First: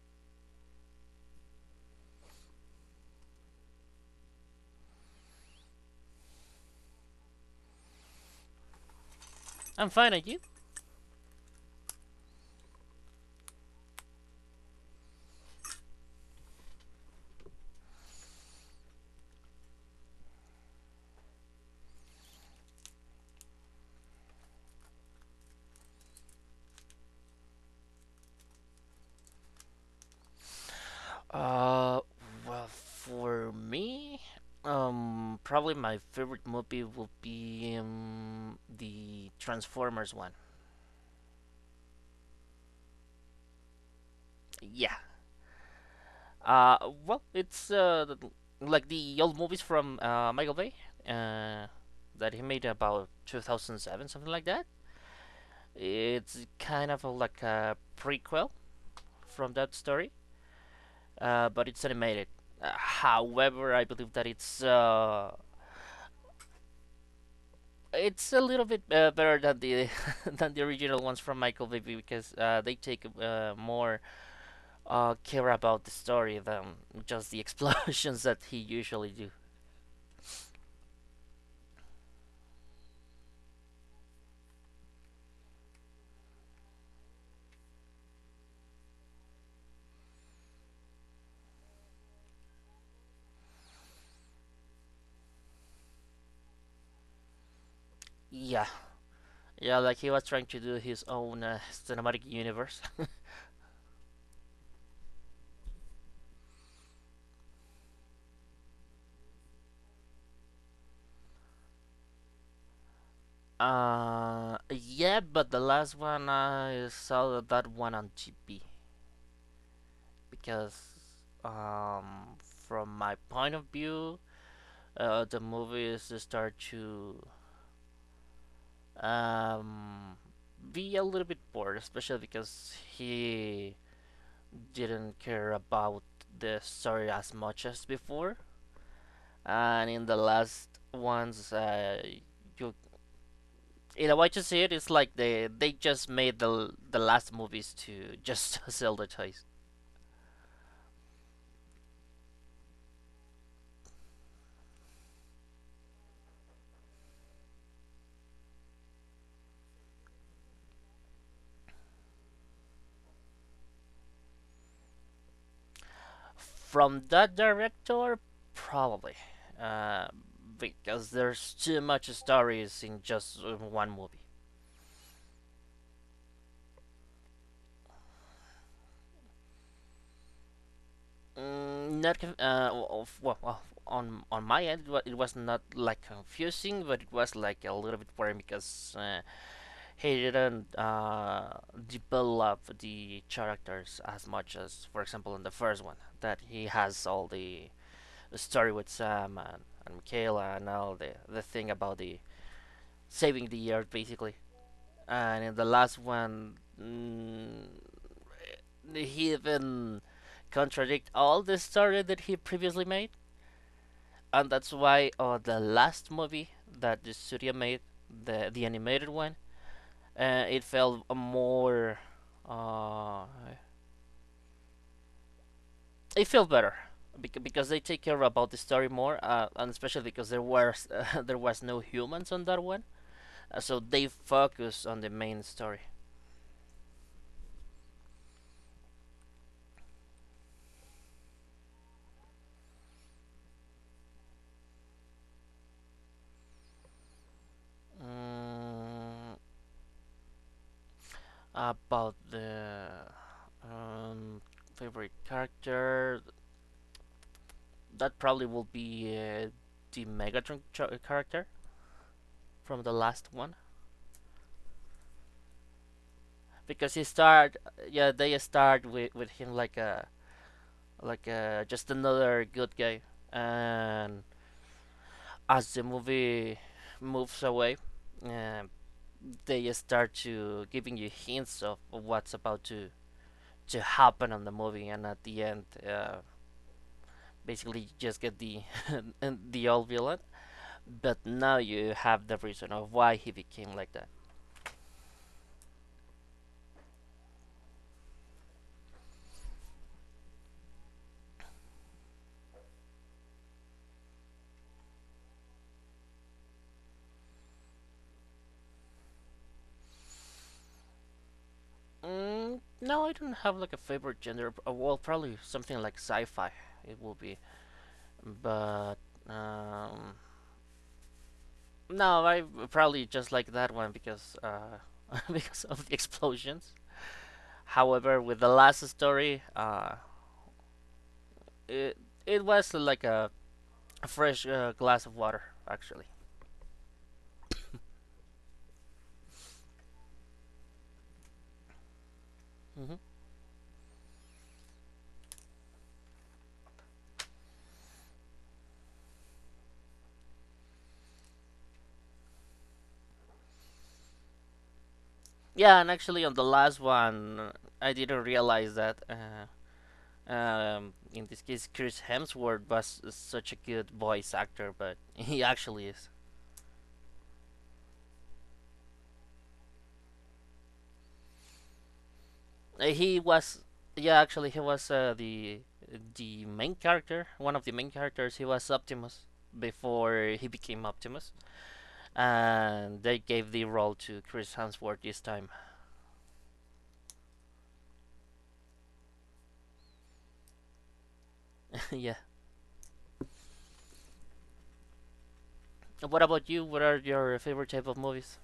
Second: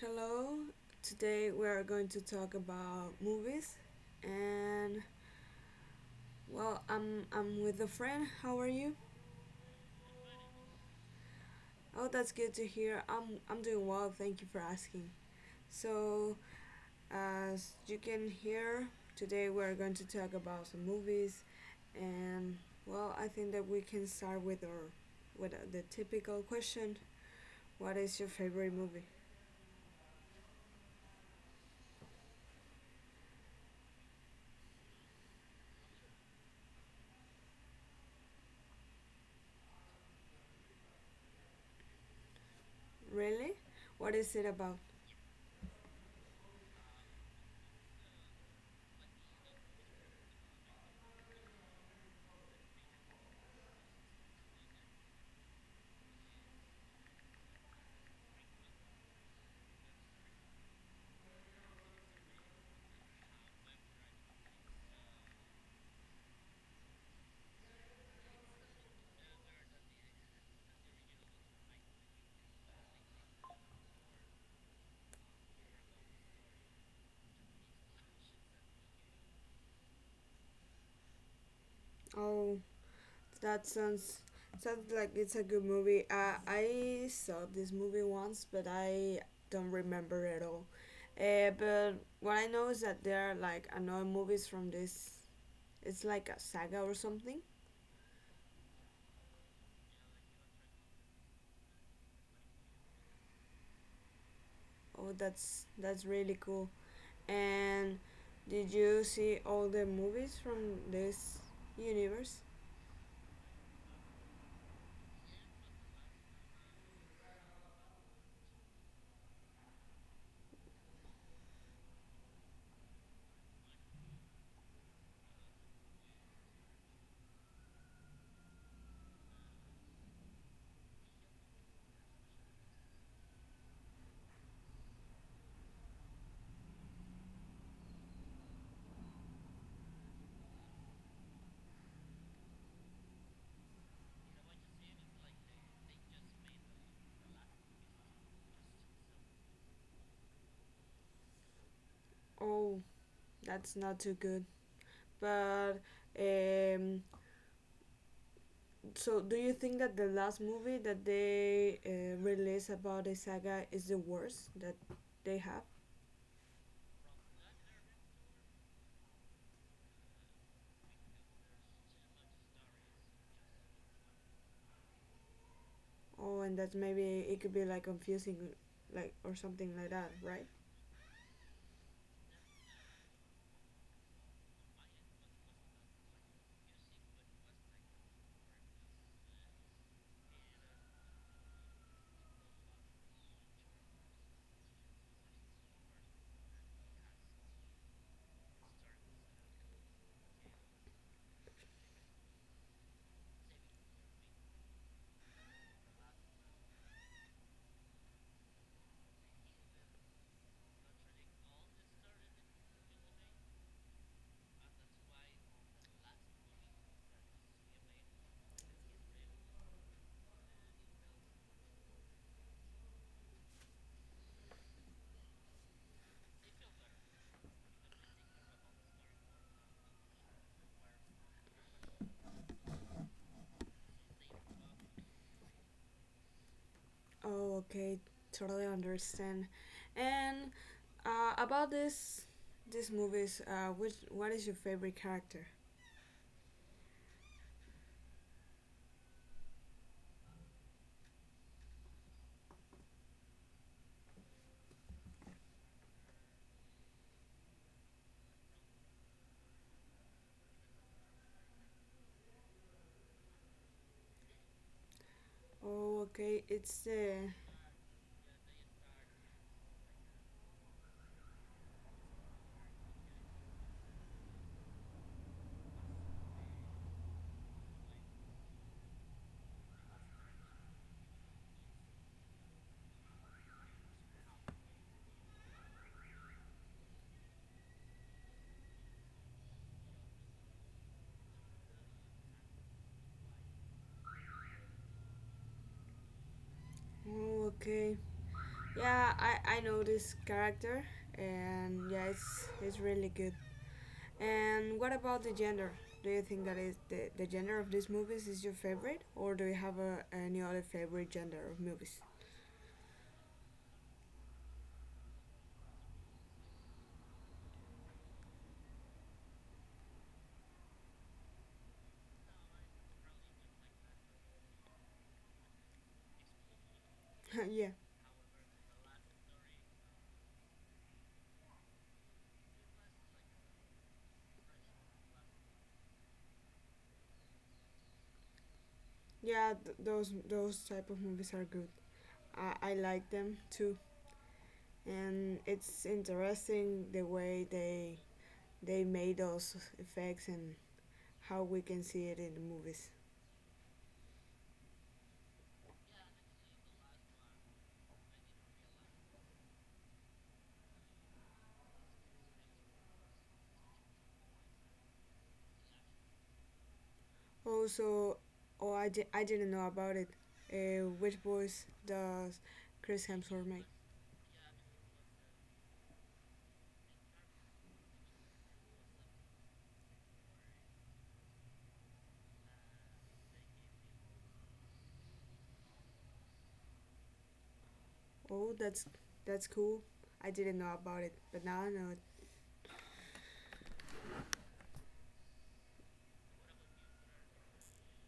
Hello, today we are going to talk about movies. And well, I'm with a friend. How are you? I'm fine, are you? Oh, that's good to hear. I'm doing well. Thank you for asking. So, as you can hear, today we are going to talk about some movies. And well, I think that we can start with the typical question. What is your favorite movie? Uh, well, for me, probably my favorite movie will be the Transformers one. Really? What is it Yeah. about? Uh, well, it's like the old movies from Michael Bay, uh, that he made about 2007, something like that. It's kind of a, like a prequel from that story, but it's animated. However, I believe that it's a little bit better than the than the original ones from Michael Bay because they take more care about the story than just the explosions that he usually do. Oh, that sounds like it's a good movie. I saw this movie once, but I don't remember at all. But what I know is that there are like another movies from this. It's like a saga or something. Yeah, yeah, like he was trying to do his own cinematic universe. Oh, that's really cool. And did you see all the movies from this universe? Yeah, but the last one I saw that one on GP because um, from my point of view, the movies start to um, be a little bit bored, especially because he didn't care about the story as much as before. And in the last ones, you in a way to see it, it's like they just made the last movies to just sell the toys. Oh, that's not too good. But um, so, do you think that the last movie that they released about the saga is the worst that they have? From that director, probably, uh, because there's too much stories in just one movie. Oh, and that maybe it could be like confusing, like or something like that, right? Mm, not conf- well, well, well, on my end, it was not like confusing, but it was like a little bit boring because he didn't develop the characters as much as, for example, in the first one, that he has all the story with Sam and Michaela and all the thing about the saving the earth basically, and in the last one, he even contradict all the story that he previously made and that's why the last movie that the studio made, the animated one, it felt more, uh, it felt better because they take care about the story more, and especially because there was there was no humans on that one. So they focus on the main story. Oh, okay, totally understand. And about this, these movies, which what is your favorite character? Mm, about the um, favorite character, that probably will be the character from the last one Oh, okay, because he it's start the. yeah they start with him like a, just another good guy and as the movie moves away uh, they start to giving you hints of what's about to happen on the movie and at the end basically you just get the the old villain but now you have the reason of why he became like that. Oh, okay. Yeah, I know this character, and yeah, it's really good. And what about the gender? Do you think that is the gender of these movies is your favorite, or do you have any other favorite gender of movies? No, I don't have like a favorite gender. Well, probably something like sci-fi. It will be, but um, no, I probably just like that one because because of the explosions. Yeah, However, with the last story, it it was like a fresh glass of water, actually. yeah, those type of movies are good. Hmm. I like them too, and it's interesting the way they made those effects and how we can see it in the movies. Yeah, and actually on the last one, I didn't realize that. In this case, Chris Hemsworth was such a good voice actor, but he actually is. Also, oh, I didn't know about it. Which voice does Uh, He Chris Hemsworth was, make? yeah, actually, he was the main character, one of the main characters. He was Optimus before he became Optimus, and they gave the role to Chris Hemsworth this time. Oh, that's cool. I didn't know about it, but now I yeah. know it. What about you? What are your favorite type of movies,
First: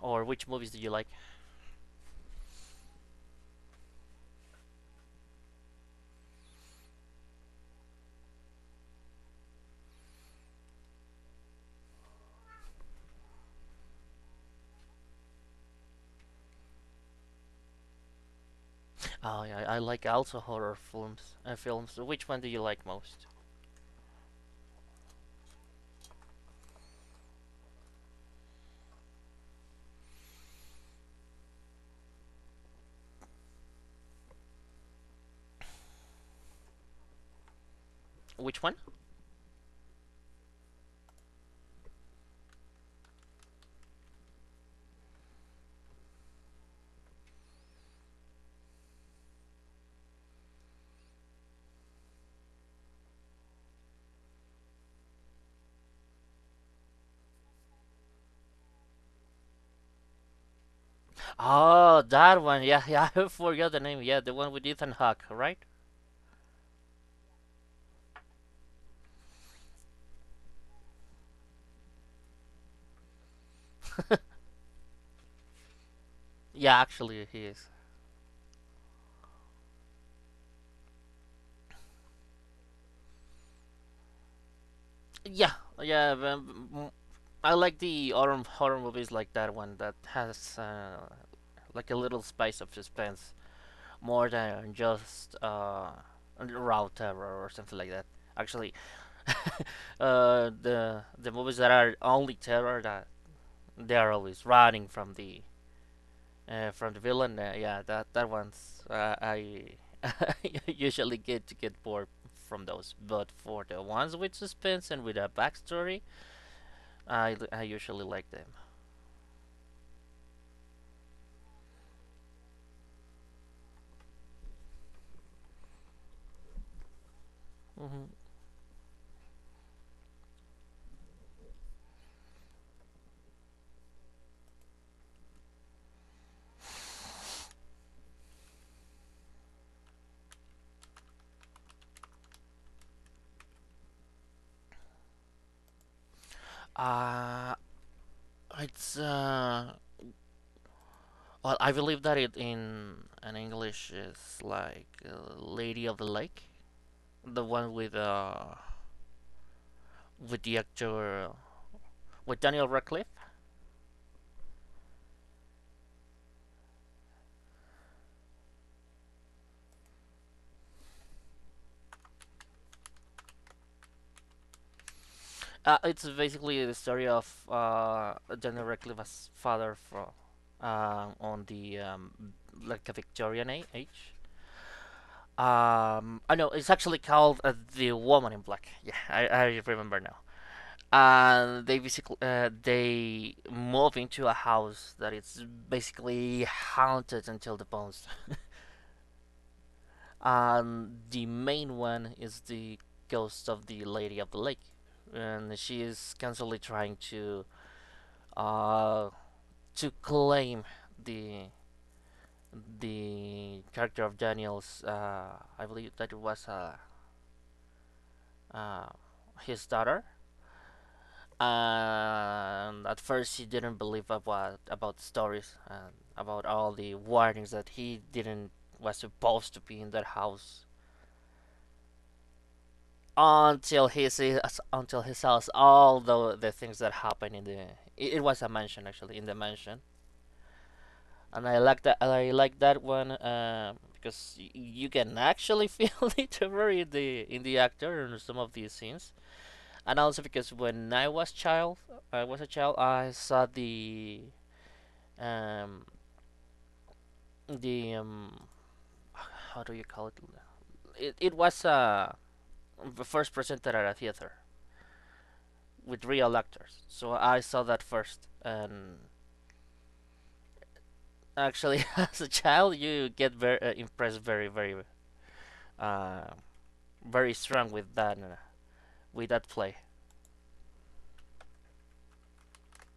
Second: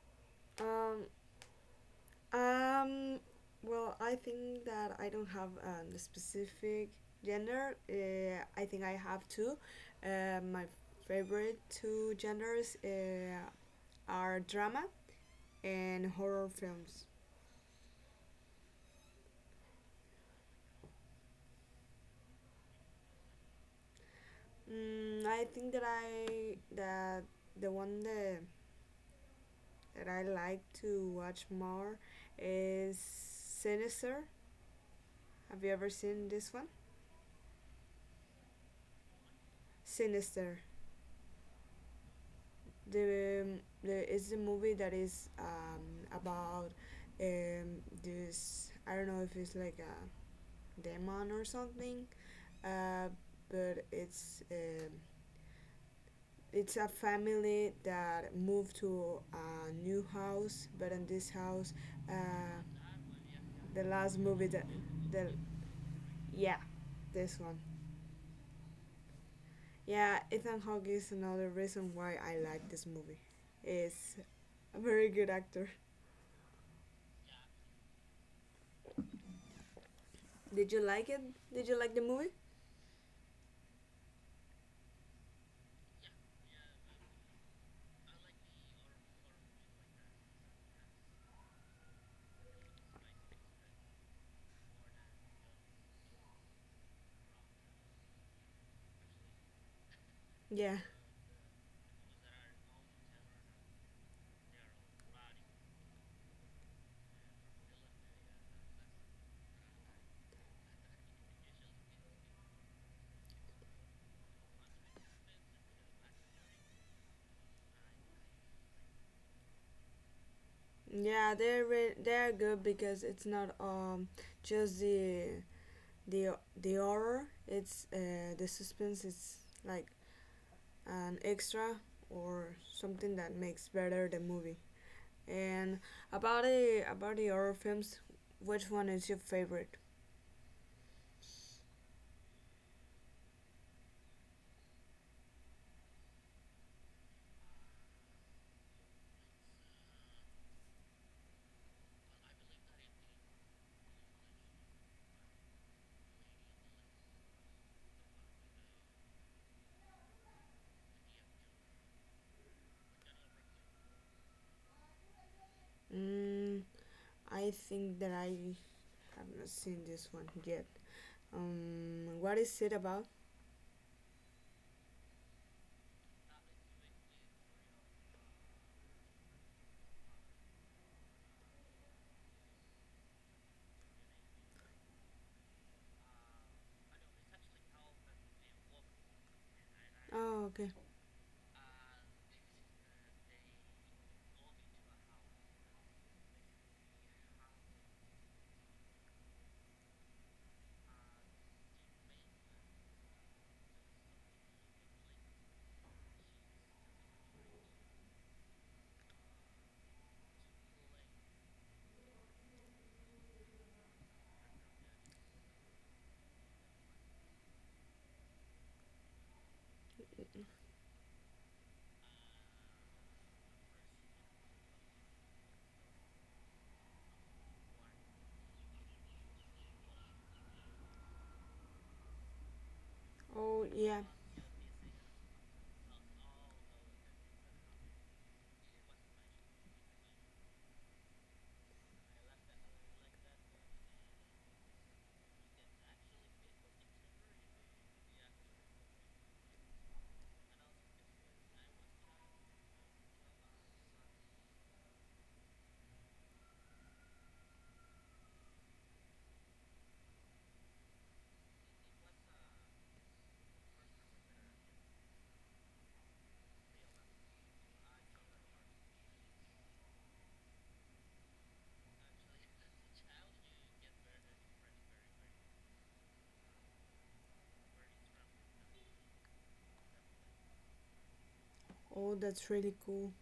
or which movies do you like? Um, um, well, I think that I don't have a specific gender. I think I have two. My favorite two genders are drama and horror films. Oh, yeah, I like also horror films. Films. Which one do you like most? I think that I that the one that I like to watch more is Sinister. Have you ever seen this one? Which one? Sinister. The, the it's the movie that is, about, this. I don't know if it's like a demon or something, uh, but it's a family that moved to a new house. But in this Oh, house, that uh, one. Yeah, yeah. I forgot the name. Yeah, the the one last with movie Ethan that Hawke, right? the yeah, this one. Yeah, Ethan Hawke is another reason why I like this movie. Is a very good actor. Yeah, actually, he is. Did you like it? Did you like the movie? Yeah, yeah. I like the horror movies like that one that has like a little spice of suspense more than just raw terror or something like that. Actually, Yeah, the movies that are only terror that they are always running from the villain, yeah, that that one's I usually get to get bored from those, but for the ones with suspense and with a backstory, I usually like them. yeah, they're good because it's not just the horror. It's Mm-hmm. The suspense. It's like an extra or something that makes better the movie. And about the horror films, which one is your favorite? Uh, it's well, I believe that it in an English is like Lady of the Lake, the one with the actor with Daniel Radcliffe. Mm, I think that I have not seen this one yet. What is it about? It's basically the story of Daniel Radcliffe's father from on the like a Victorian age. I know it's actually called the Woman in Black. Yeah, I remember now. Oh, okay. And they basically they move into a house that is basically haunted until the bones. And the main one is the ghost of the Lady of the Lake, and she is constantly trying uh to claim the character of Daniel's. I believe that it was uh, his daughter. And at first, he didn't believe about stories and about all the warnings that he didn't was supposed to be in that house Oh, until yeah. he sees until he saw all the things that happened in the it, it was a mansion actually in the mansion and I like that. I like that one because you can actually feel the terror in the actor in some of these scenes, and also because when I was child, I was a child, I saw the um the um how do you call it? It was first presented at a theater with real actors, so I saw that first, and actually as a child you get very impressed very uh very strong with that. With that play. Oh, that's really cool.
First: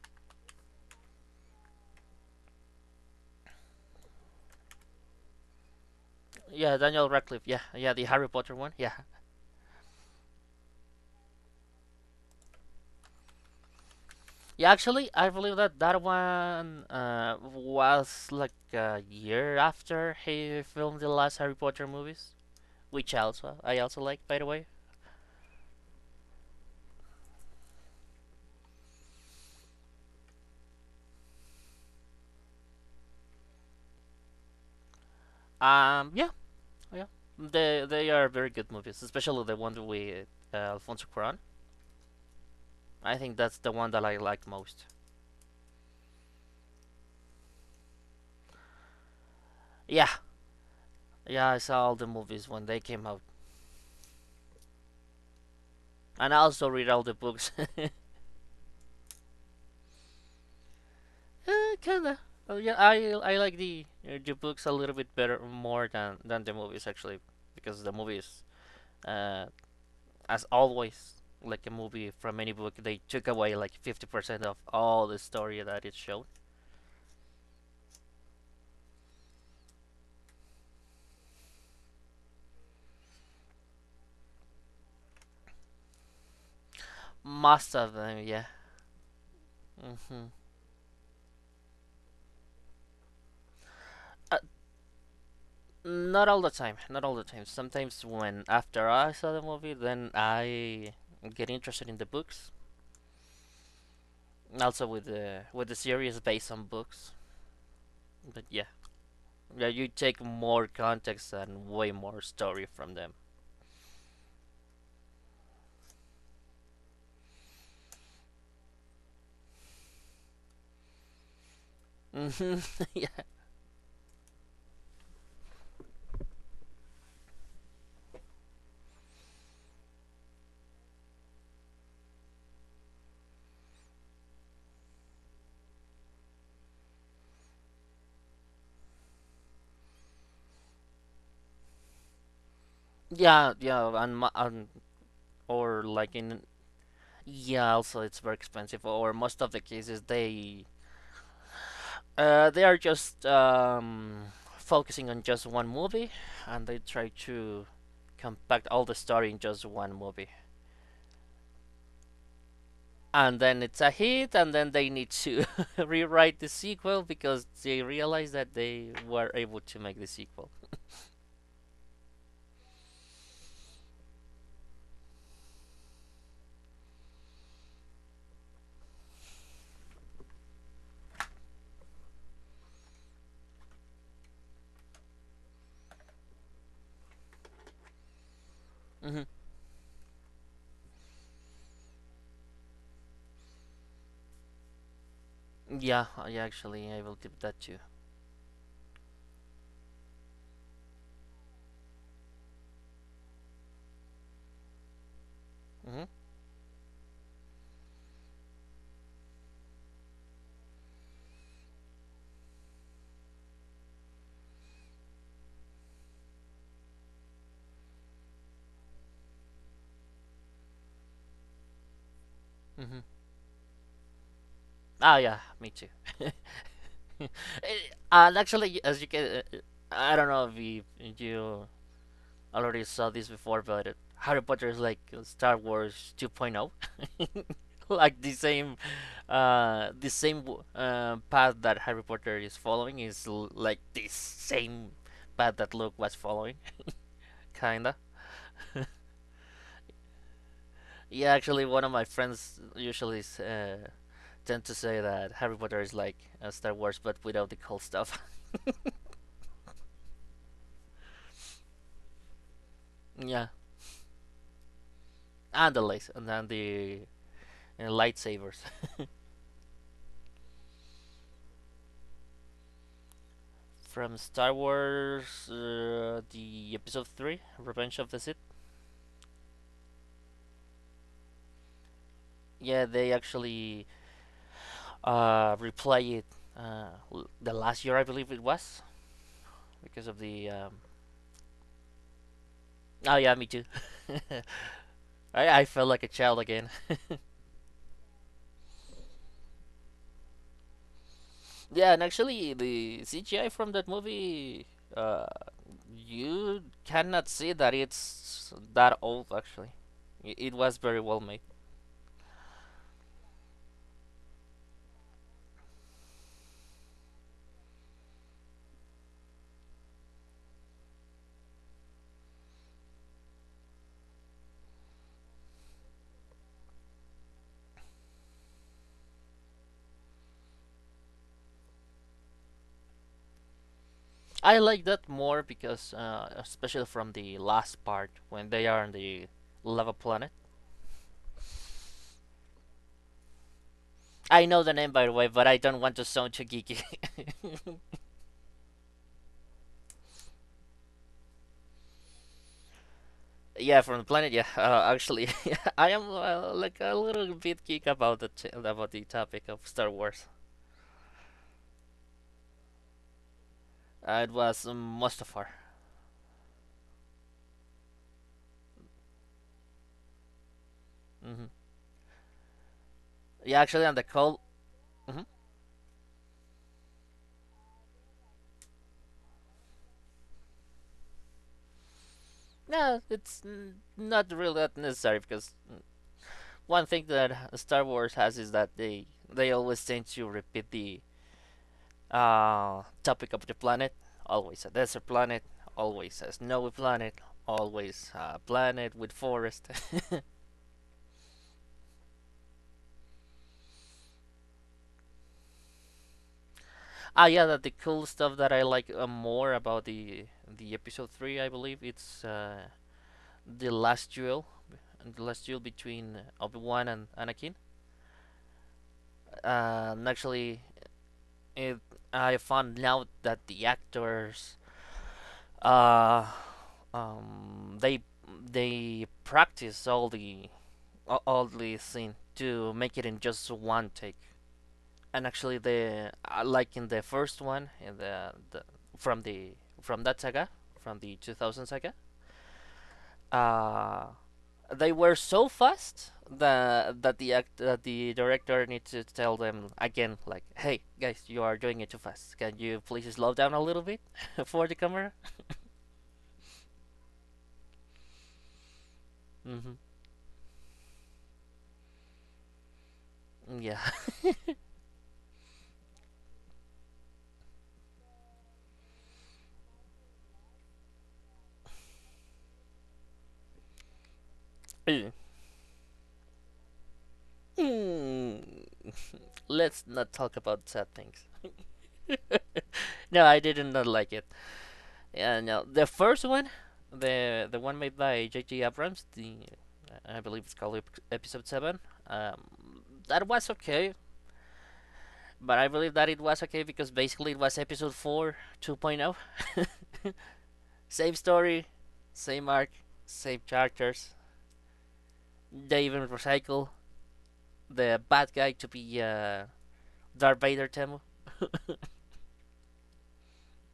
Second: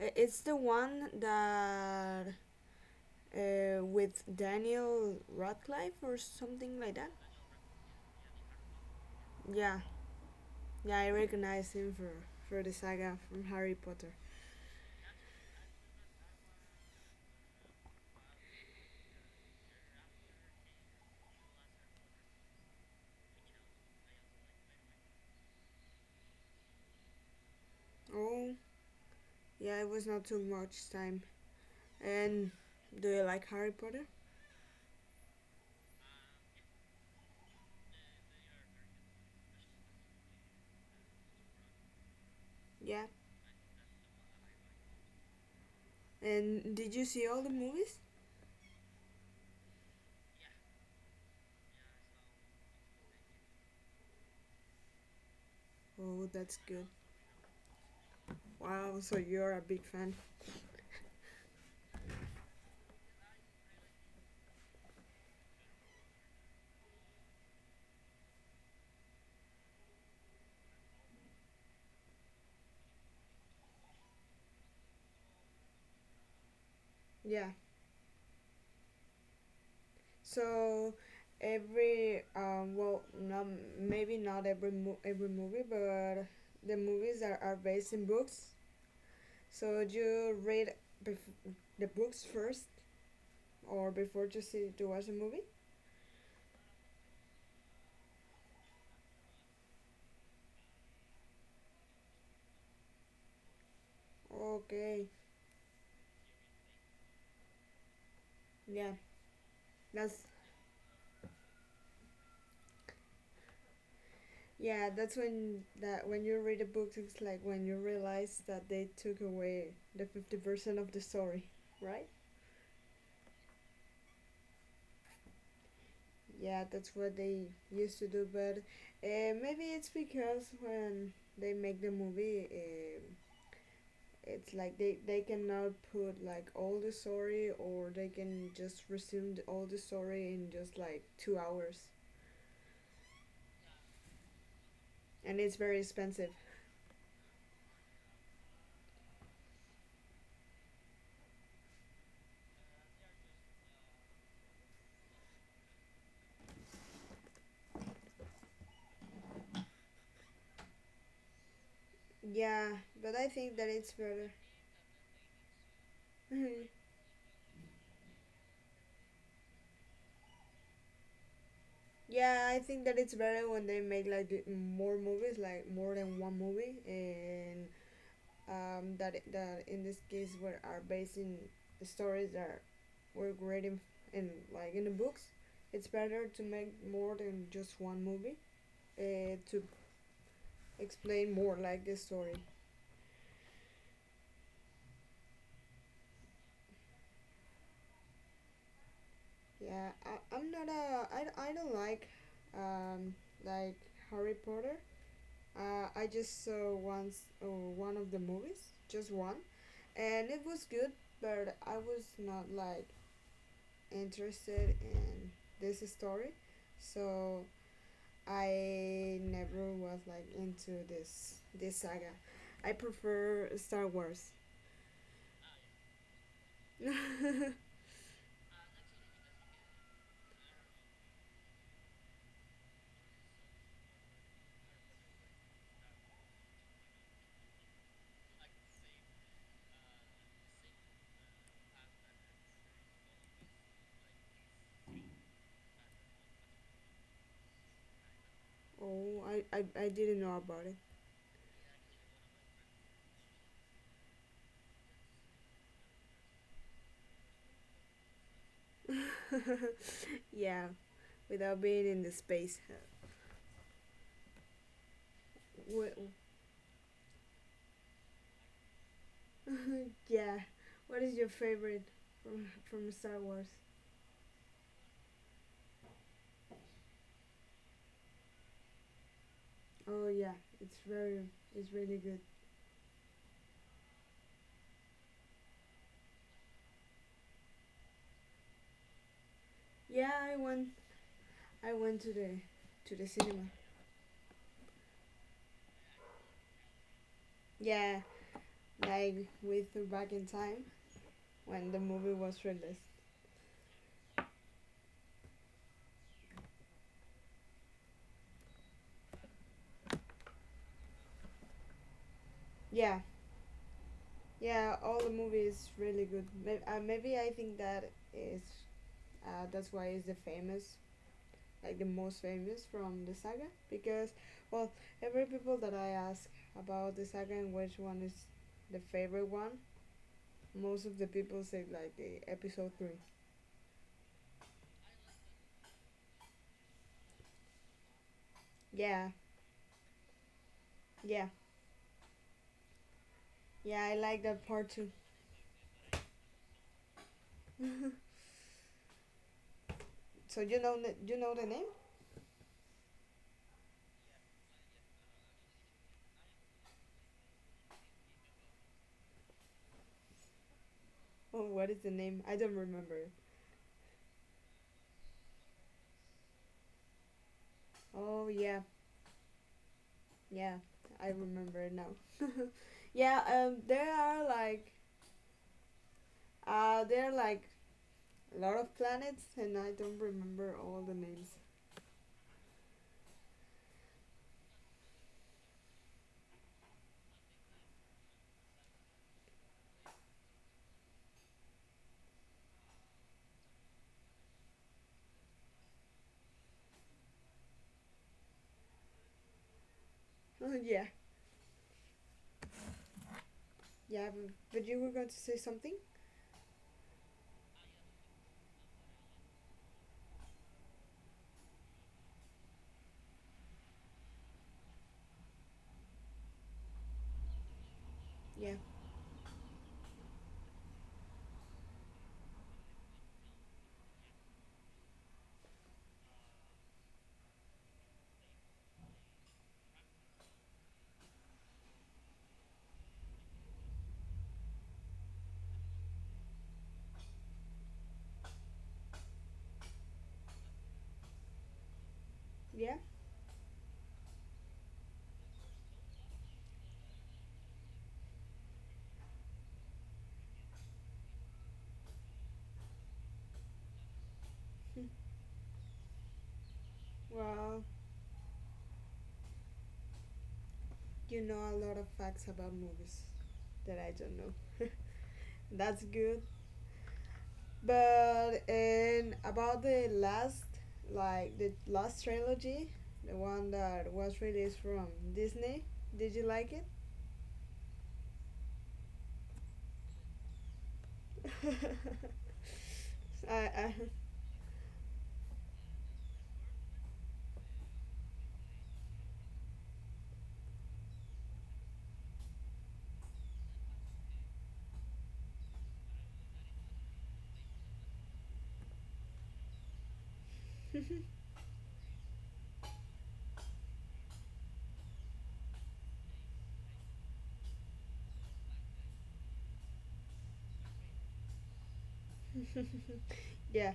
It's the one that with Daniel Radcliffe or Yeah, something like Daniel that. Radcliffe. Yeah, yeah, the Harry Potter one. Yeah, Yeah, yeah, I recognize him for the saga from Harry Potter. yeah. Actually, I believe that that one was like a year after he filmed the last Harry Potter movies, which also I also like, by the way. Oh, yeah, it was not too much time. And do you like Harry Potter? Yeah, yeah. They are very good movies, especially the one with Alfonso Cuarón. Yeah. I think that's the one that I like most. And did you see all the movies? Yeah, yeah. I saw all the movies when they came out, and I Oh, also that's read good. all the books. Wow, so you're a big fan. Kinda. Oh yeah, I like the books a little bit better more than the movies actually, because the movies, uh, as always, like a movie from any book, they took away like 50% of all the story that it showed. Yeah. So every well, not, maybe not every movie, but the movies are, Most are of them, based in yeah. books. So Hmm. do you read bef- the books first, or Uh, before to watch the movie? not all the time. Not all the time. Sometimes when after I saw the movie, then I get interested in the books. Also Okay. With the series based on books. But yeah, Yeah. yeah, you take That's more context and way more story from them. Yeah, that's when, that when you read the books, it's like when you realize that they took away the 50% of the story, right? yeah, Yeah, that's what they used to do, but maybe it's because when they make the movie, it's like they cannot put like all the story, or they can just resume all the story in just like 2 hours. yeah, yeah, and And or it's very like in expensive. Yeah, also it's very expensive. Or most of the cases they are just focusing on just one movie, and they try to compact all the story in just one movie. Yeah, And but I then it's think a that it's hit, and better. then they need to rewrite the sequel because they realize that they were able to make the sequel. Yeah, I think that it's better when they make like more movies, like more than one movie, and that in this case were are based in stories that were great in like in the books. It's better to make more than just one movie Mm-hmm. To explain more like the story. Yeah, yeah, actually, I will keep that too. Yeah, I, I'm not a I don't like, um, like Harry Potter. Mhm. I just saw once, one of the movies, just one, and it was good, but I was not like interested in this story, so I never was like into this saga. I Mhm. prefer Star Wars. Ah, yeah, me too. And actually, I don't know if you already saw this before, but Harry Potter is like Star Wars 2.0. Like the same path that Harry Potter is following is l like the same path that Luke was following, kinda. oh, I didn't know about it. Yeah, actually, one of my friends usually tend to say that Harry Potter is like Star Wars, but without the cool stuff. yeah, without being in the space. yeah, and the What, lace, and then the lightsabers. yeah. What is your favorite from Star Wars? From Star Wars, the episode three, Revenge of the Sith. Oh yeah, it's very it's really good. Yeah, they actually replay it uh, the last year, I believe it was, because of Yeah, the. I went to Oh the yeah, me cinema. too. I felt like a child again. Yeah, like we threw back in time when the yeah, and movie actually was released. the CGI from that movie uh, you cannot see that it's that old actually. It was very well made. Yeah, yeah, all the movie is really good. Maybe I think that is that's why it's like the most famous from the saga because well, every people that I ask about the saga and which one is the favorite one, most of the people say like the episode three. I like that more because, especially from the last part when they are on the Yeah, lava planet. yeah, I yeah. know I the name like by the that way, part but I too. don't want to sound too geeky. So you know the name? yeah, from the planet. Yeah, actually, I am like a little bit geek about about the topic of Star Wars. Oh, what is the name? I don't remember. It was Mustafar. Oh yeah, yeah, Hmm. I remember it now. Yeah, actually, on Yeah, the call. there are Hmm. like, uh, there are like a lot of planets, and I don't remember all the names. No, it's not really that necessary because one thing that Star Wars has is that they always tend to repeat the topic of the planet. Always a desert planet. Always a snowy planet. Always a planet with forest. Oh yeah, yeah, but you were going to say something? ah, yeah, that the cool stuff that I like more about the episode three, I believe, it's the last duel, the last duel between Obi Wan and Anakin. Yeah, And actually, it, I found out that the actors uh, um, they they practice all the scene to make it in just one take. And actually, the like in the first one in the from the from that saga from the 2000 saga, yeah. uh, they were so fast that the act that the director needs to tell them again, like, hey guys, you are doing it too fast. Can you please slow down a little bit for the camera? Well, hmm you know a lot of facts about movies Yeah. that I don't know. That's good. But and about the last trilogy, the one that was released from Disney. Did you like it? Mm. Let's not talk about sad things. No, I, I did I not like it. Yeah, no, the first one, the one made by J. J. Abrams, the I believe it's called episode seven. Um, that was okay, but I believe that it was okay because basically it was episode four 2.0. Same story, same arc, same characters. They even recycle the bad guy to be Darth Vader Temu. yeah,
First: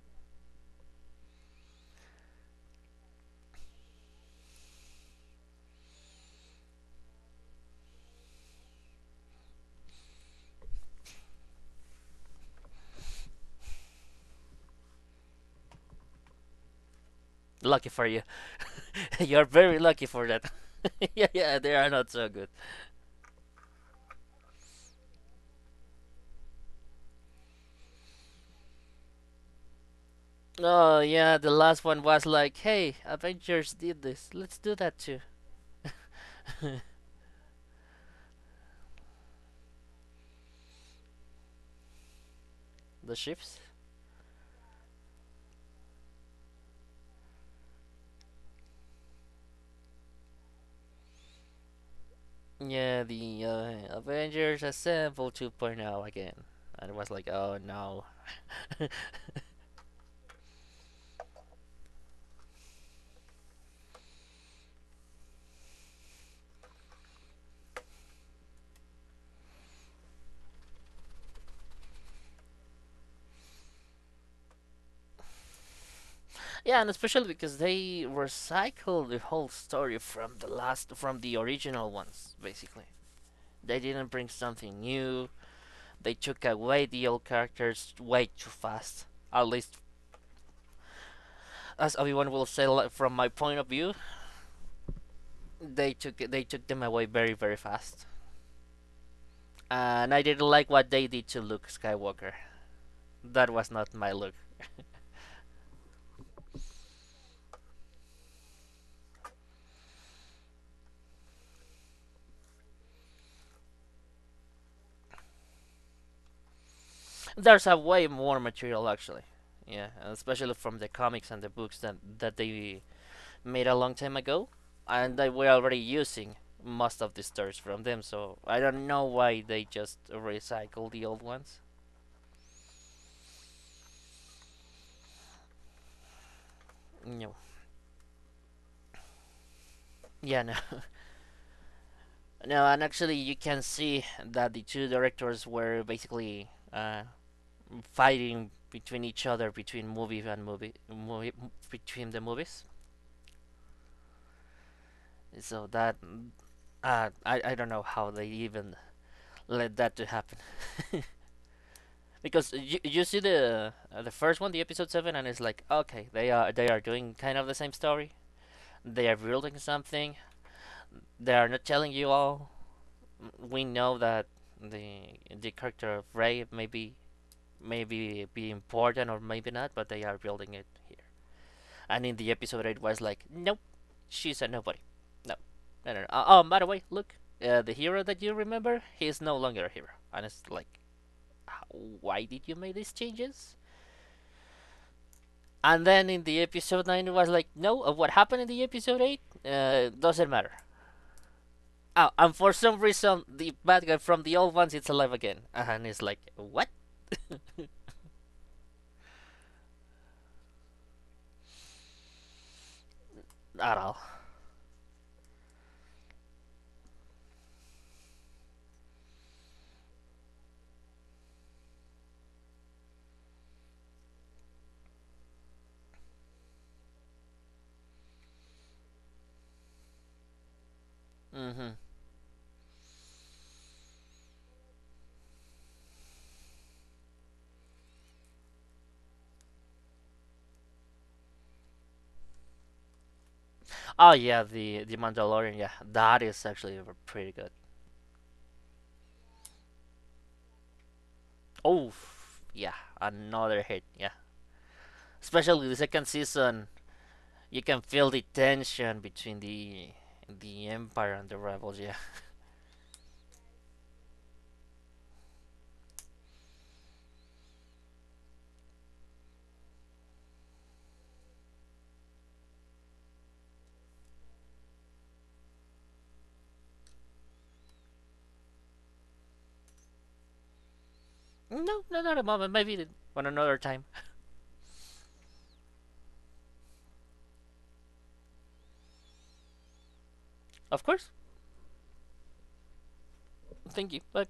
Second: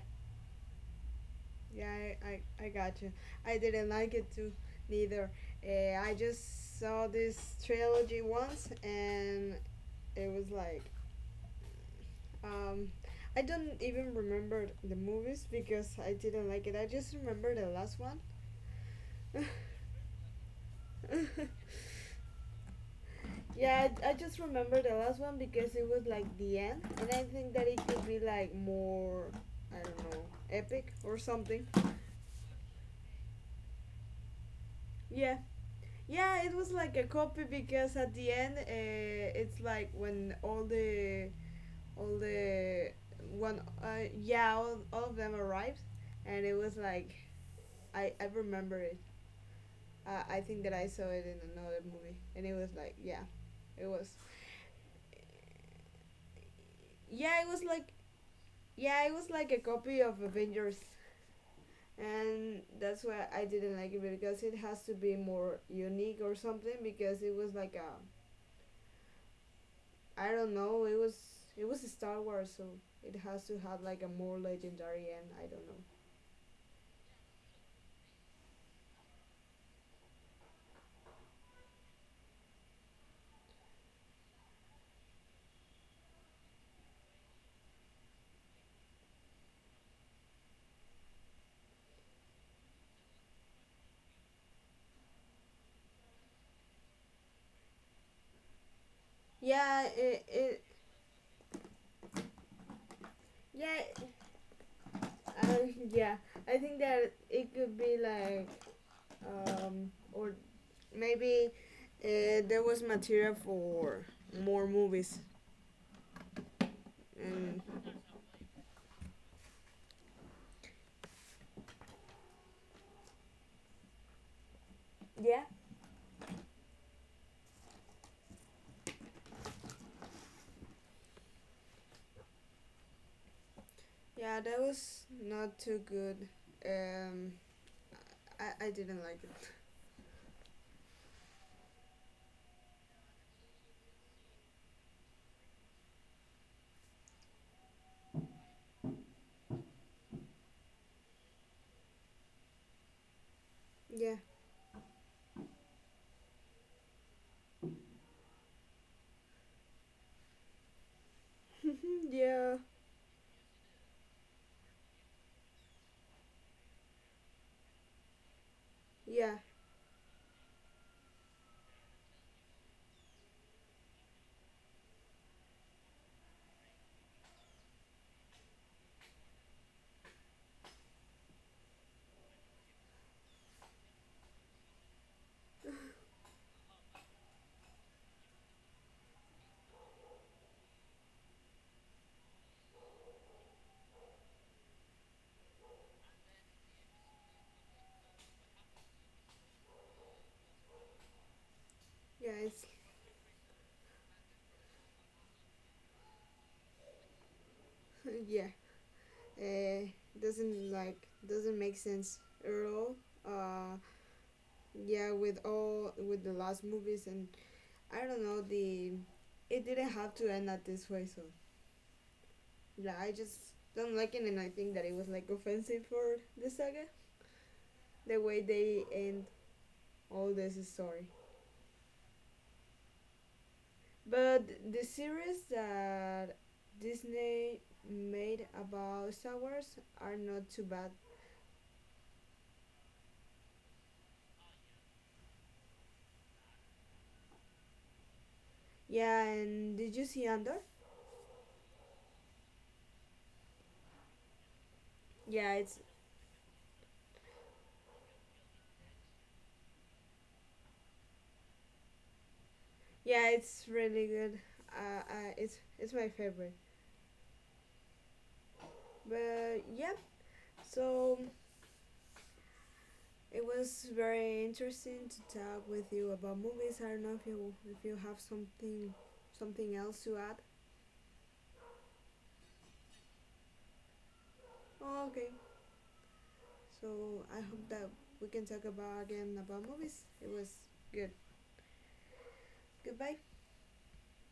yeah, I got you. I didn't like it too, neither. I just saw this trilogy once, and it was like, um, I don't even remember the movies because I didn't like it. I just remember the Lucky last for one. you, you're very lucky for that. Yeah, yeah, they are not so good. Yeah, I just remember the last one because it was like the end, and I think that it could be like more, I don't know, epic Oh or yeah, the something. last one was like, "Hey, Avengers did this. Let's do that too." Yeah, yeah, it was like a copy because at the end, it's like when all the, The ships? Yeah, all of them arrived, and it was like, I remember it. I think that I saw it in another movie, and it was like, Yeah, yeah, the it was Avengers Assemble 2.0 again. And it was like, yeah it "Oh was like no." Yeah, it was like a copy of Avengers, and that's why I didn't like it because it has to be more unique or something because it was like a I don't know, it was Star Wars, so it has to have like a more legendary end. I don't know. Yeah, and especially because they recycled the whole story from the last from the original ones, basically. They didn't bring something new. They took away the old characters way too fast. At least, as everyone will say, like, from my point of view, they took them away very very fast. Yeah, And I it didn't it like what they did to Luke Skywalker. That was not yeah, my look. uh, yeah, I think that it could be like, or maybe, there was material for more movies There's and a way more material actually, yeah, especially from the comics and the books that they made a long time ago, and they were Yeah. already using most of the stories from them. So I don't know why they just recycle the old ones. Yeah, that was not too good. No, Um, I didn't like it. yeah, no, no, and actually you can see that the two directors were basically fighting between each other between movie and movie, movie between the movies. Yeah. So that I don't know how they even let that to happen. Mhm, Because yeah. You see the first one, the episode seven, and it's like okay, they are doing kind of the same story. They are Yeah. building something. They are not telling you all. We know that the character of Ray maybe be important or maybe not, but they are building it here. And in the episode, it was like, nope, she's a nobody. No, no, no, no. Oh, by the way, look, the hero that you remember, he is no longer a hero. And it's like, why did you make these changes? And then in the episode 9, it was like, no, what happened in the episode 8 doesn't matter. Oh, and Yeah. for It's some reason, the bad guy from the old ones it's alive again. Uh-huh. And it's like, what? yeah. Uh, doesn't make sense at all. At Uh, all. yeah. With all with the last movies, and I don't know, the it didn't have to end at this way. So yeah, I just don't like it, and I think that it was like offensive for the saga the way they end all this story. hmm But the series that Disney made about Star Wars are not too bad. Oh, yeah, the Mandalorian, yeah. That is actually pretty good. Yeah, and did you see Andor? Oh, yeah, another hit, yeah. Yeah, Especially the it's second season, you can feel the tension between the Empire and the Rebels. Yeah. yeah, it's really good. It's my favorite. But yeah, so it was very interesting to talk with you about movies. I don't know if you have something else to add. No, no, not at the moment. Maybe the- on another time. Oh, okay. So I hope that we can talk about again about movies. It was Of good. course. Goodbye. Thank you. Bye.